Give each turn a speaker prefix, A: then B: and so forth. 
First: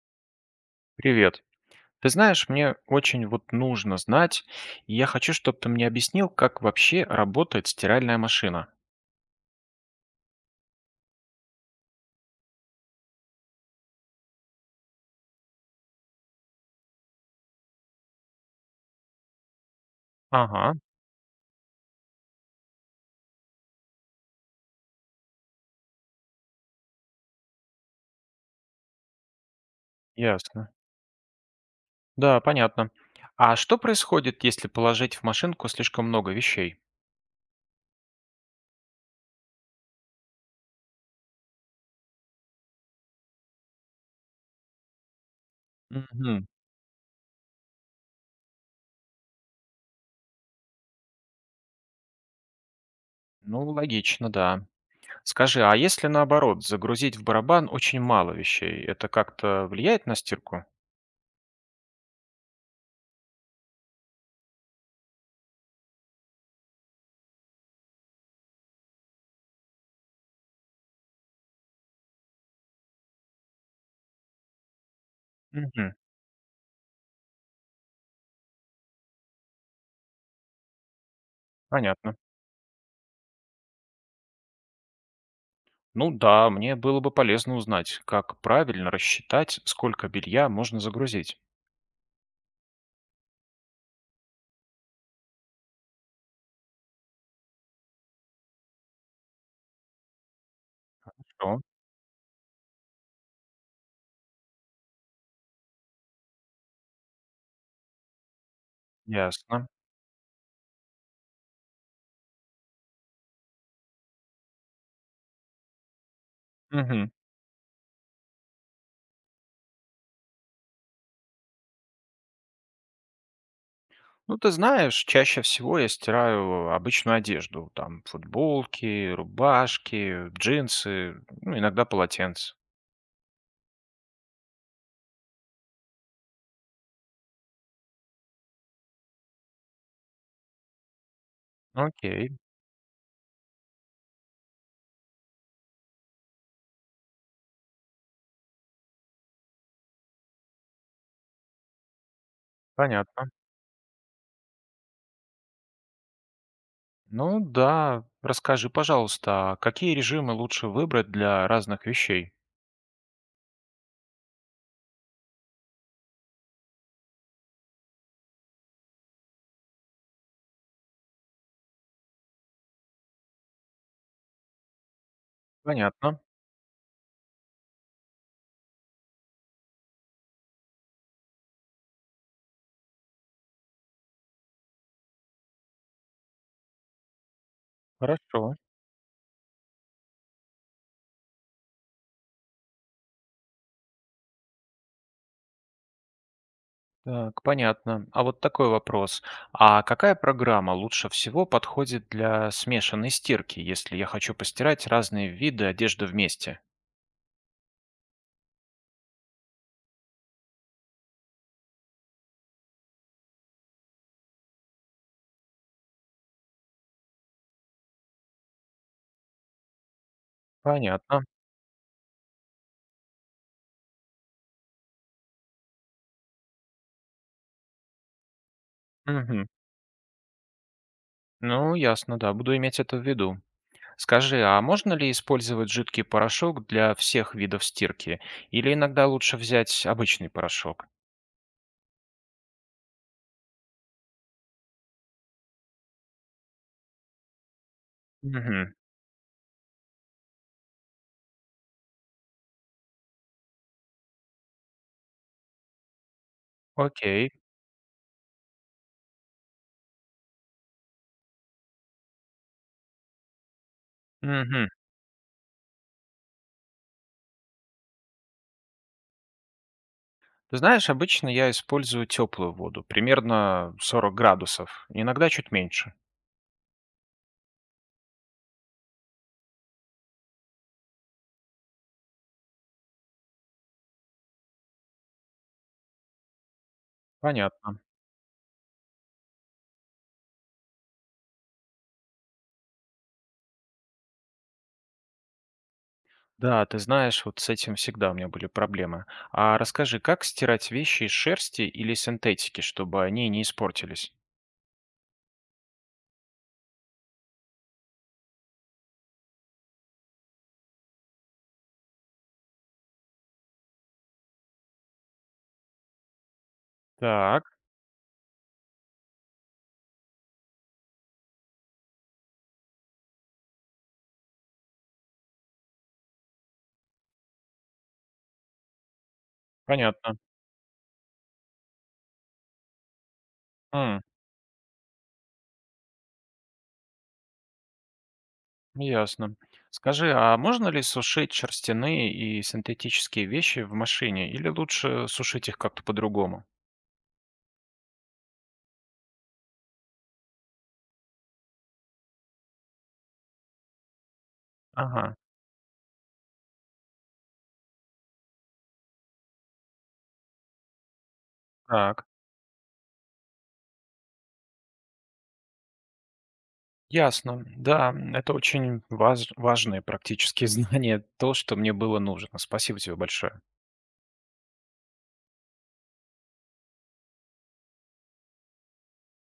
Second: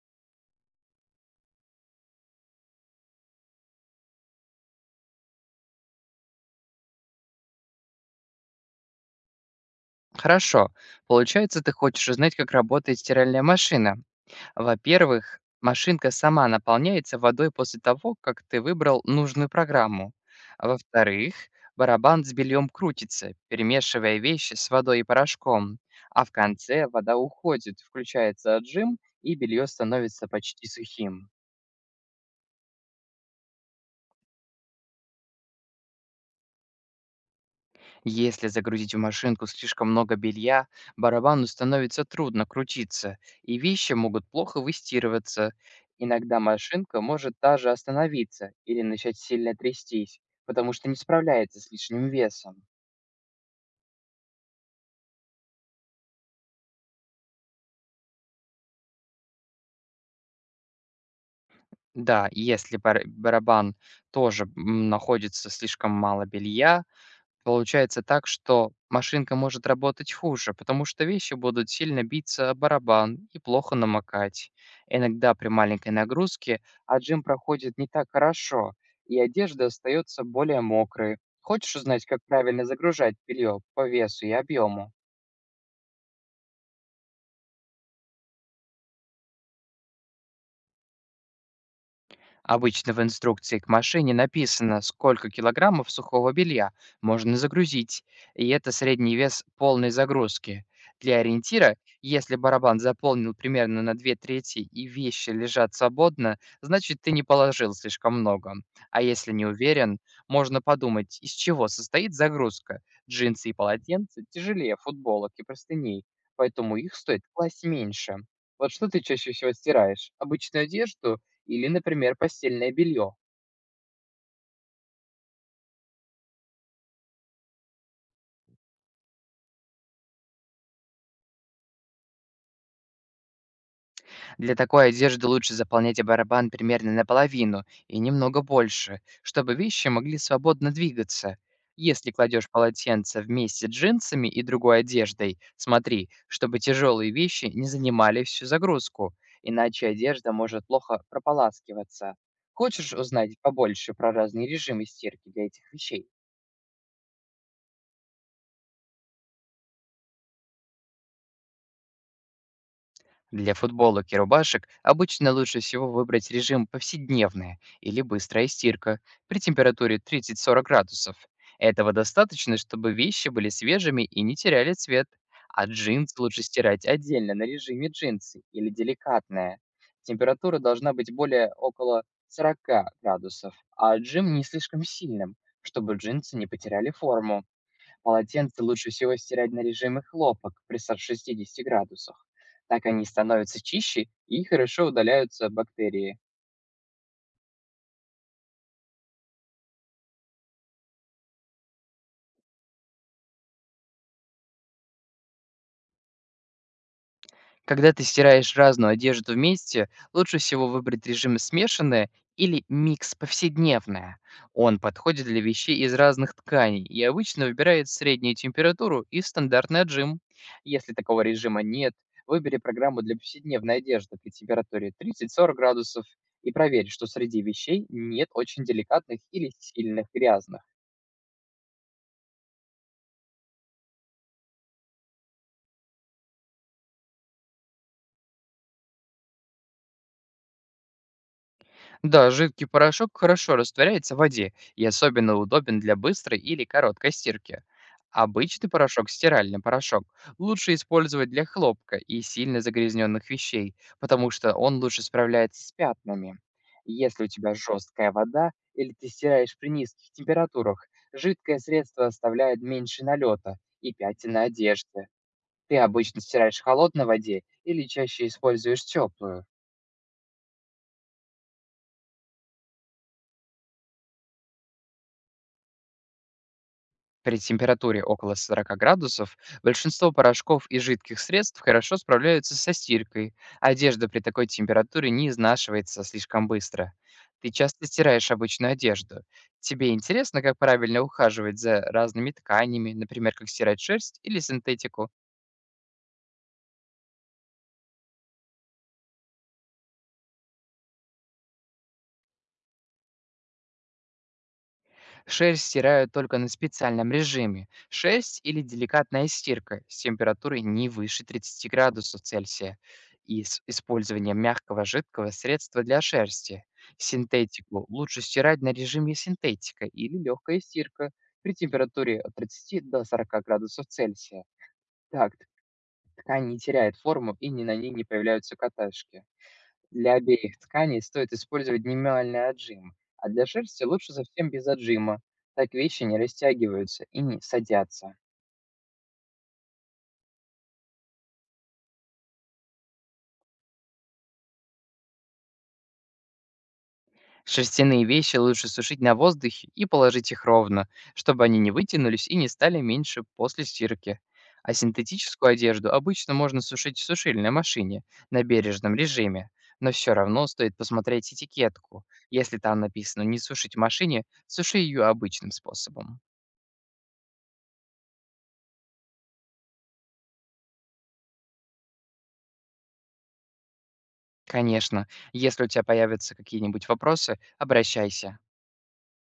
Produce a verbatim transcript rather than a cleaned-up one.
A: Привет. Ты знаешь, мне очень вот нужно знать, и я хочу, чтобы ты мне объяснил, как вообще работает стиральная машина.
B: Хорошо. Получается, ты хочешь узнать, как работает стиральная машина. Во-первых, машинка сама наполняется водой после того, как ты выбрал нужную программу. А
A: Ага,
B: Во-вторых, барабан с бельем крутится, перемешивая вещи с водой и порошком. А в конце вода уходит, включается отжим, и белье становится почти
A: ясно.
B: сухим.
A: Да, понятно. А что происходит, если положить в машинку слишком много вещей?
B: Если загрузить в машинку слишком много белья, барабану становится трудно крутиться, и вещи могут плохо выстирываться. Иногда
A: Мгм.
B: машинка может даже остановиться или начать сильно трястись, потому что не справляется с лишним весом.
A: Ну, логично, да. Скажи, а если наоборот, загрузить в барабан очень мало вещей, это как-то влияет на стирку?
B: Да, если бар- барабан тоже м, находится слишком мало белья, Получается так, что машинка может работать хуже, потому что вещи будут сильно биться о барабан и плохо намокать. Иногда при маленькой
A: Мгм.
B: нагрузке отжим проходит не так хорошо, и одежда остается более мокрой. Хочешь узнать,
A: Понятно.
B: как правильно загружать белье по весу и объему?
A: Ну да, мне было бы полезно узнать, как правильно рассчитать, сколько белья можно загрузить.
B: Обычно в инструкции к машине написано, сколько килограммов сухого белья можно загрузить, и это средний вес полной загрузки. Для ориентира, если барабан заполнил примерно на две трети и вещи лежат свободно, значит ты не положил слишком много. А если не
A: Ясно.
B: уверен, можно подумать, из чего состоит загрузка. Джинсы и полотенца тяжелее футболок и простыней, поэтому их
A: Мгм.
B: стоит класть меньше. Вот что ты чаще всего стираешь? Обычную одежду или, например, постельное белье.
A: Ну, ты знаешь, чаще всего я стираю обычную одежду, там футболки, рубашки, джинсы, ну, иногда полотенце.
B: Для такой одежды лучше заполнять барабан примерно наполовину и немного больше, чтобы вещи могли свободно двигаться. Если
A: Окей,
B: кладешь полотенце вместе с джинсами и другой одеждой, смотри, чтобы тяжелые вещи не занимали всю загрузку, иначе одежда может плохо прополаскиваться. Хочешь
A: понятно.
B: узнать побольше про разные режимы стирки для этих вещей?
A: Ну да, расскажи, пожалуйста, а какие режимы лучше выбрать для разных вещей?
B: Для футболок и рубашек обычно лучше всего выбрать режим повседневная или быстрая стирка при температуре тридцати сорока градусов. Этого достаточно, чтобы вещи были свежими и не теряли цвет. А джинсы
A: Понятно,
B: лучше стирать отдельно на режиме джинсы или деликатная. Температура должна быть более около сорока градусов, а джим не слишком сильным, чтобы джинсы не потеряли форму.
A: хорошо.
B: Полотенце лучше всего стирать на режиме хлопок при ста шестидесяти градусах. Так они становятся чище и хорошо удаляются бактерии.
A: Так, понятно. А вот такой вопрос. А какая программа лучше всего подходит для смешанной стирки, если я хочу постирать разные виды одежды вместе?
B: Когда ты стираешь разную одежду вместе, лучше всего выбрать режим смешанное или микс повседневное. Он подходит для вещей из разных тканей и обычно выбирает среднюю температуру и стандартный отжим. Если
A: Понятно.
B: такого режима нет, выбери программу для повседневной одежды при температуре тридцати сорока градусов и проверь, что среди вещей нет очень деликатных
A: Мгм.
B: или сильных грязных.
A: Ну, ясно, да, буду иметь это в виду. Скажи, а можно ли использовать жидкий порошок для всех видов стирки? Или иногда лучше взять обычный порошок?
B: Да, жидкий порошок хорошо растворяется в воде и особенно удобен для быстрой или короткой стирки. Обычный
A: Мгм.
B: порошок, стиральный порошок, лучше использовать для хлопка и сильно загрязненных вещей, потому что он лучше справляется с пятнами. Если у
A: Окей.
B: тебя жесткая вода или ты стираешь при низких температурах, жидкое средство оставляет меньше налета и пятен на
A: Мгм.
B: одежде. Ты обычно стираешь в холодной воде или чаще используешь теплую.
A: Ты знаешь, обычно я использую теплую воду, примерно сорок градусов, иногда чуть меньше.
B: При температуре около сорока градусов большинство порошков и жидких средств хорошо справляются со стиркой. Одежда при такой температуре не изнашивается слишком быстро. Ты
A: Понятно.
B: часто стираешь обычную одежду. Тебе интересно, как правильно ухаживать за разными тканями, например, как стирать шерсть или синтетику?
A: Да, ты знаешь, вот с этим всегда у меня были проблемы. А расскажи, как стирать вещи из шерсти или синтетики, чтобы они не испортились?
B: Шерсть стирают только на специальном режиме– шерсть или деликатная стирка с температурой не выше тридцати градусов Цельсия и с использованием мягкого жидкого средства для шерсти.
A: Так,
B: Синтетику лучше стирать на режиме синтетика или легкая стирка при температуре от тридцати до сорока градусов Цельсия. Так ткань не теряет форму и ни на ней не появляются каташки. Для
A: понятно.
B: обеих тканей стоит использовать минимальный отжим, а для шерсти лучше совсем без отжима. Так вещи не растягиваются и не садятся.
A: Ясно. Скажи, а можно ли сушить шерстяные и синтетические вещи в машине, или лучше сушить их как-то по-другому?
B: Шерстяные вещи лучше сушить на воздухе и положить их ровно, чтобы они не вытянулись и не стали меньше после стирки. А
A: Ага,
B: синтетическую одежду обычно можно сушить в сушильной машине на бережном режиме, но все равно стоит посмотреть этикетку.
A: так.
B: Если там написано «не сушить в машине», суши ее обычным способом.
A: Ясно. Да, м, это очень важ- важные практические знания, то, что мне было нужно. Спасибо тебе большое.
B: Конечно, если у тебя появятся какие-нибудь вопросы, обращайся.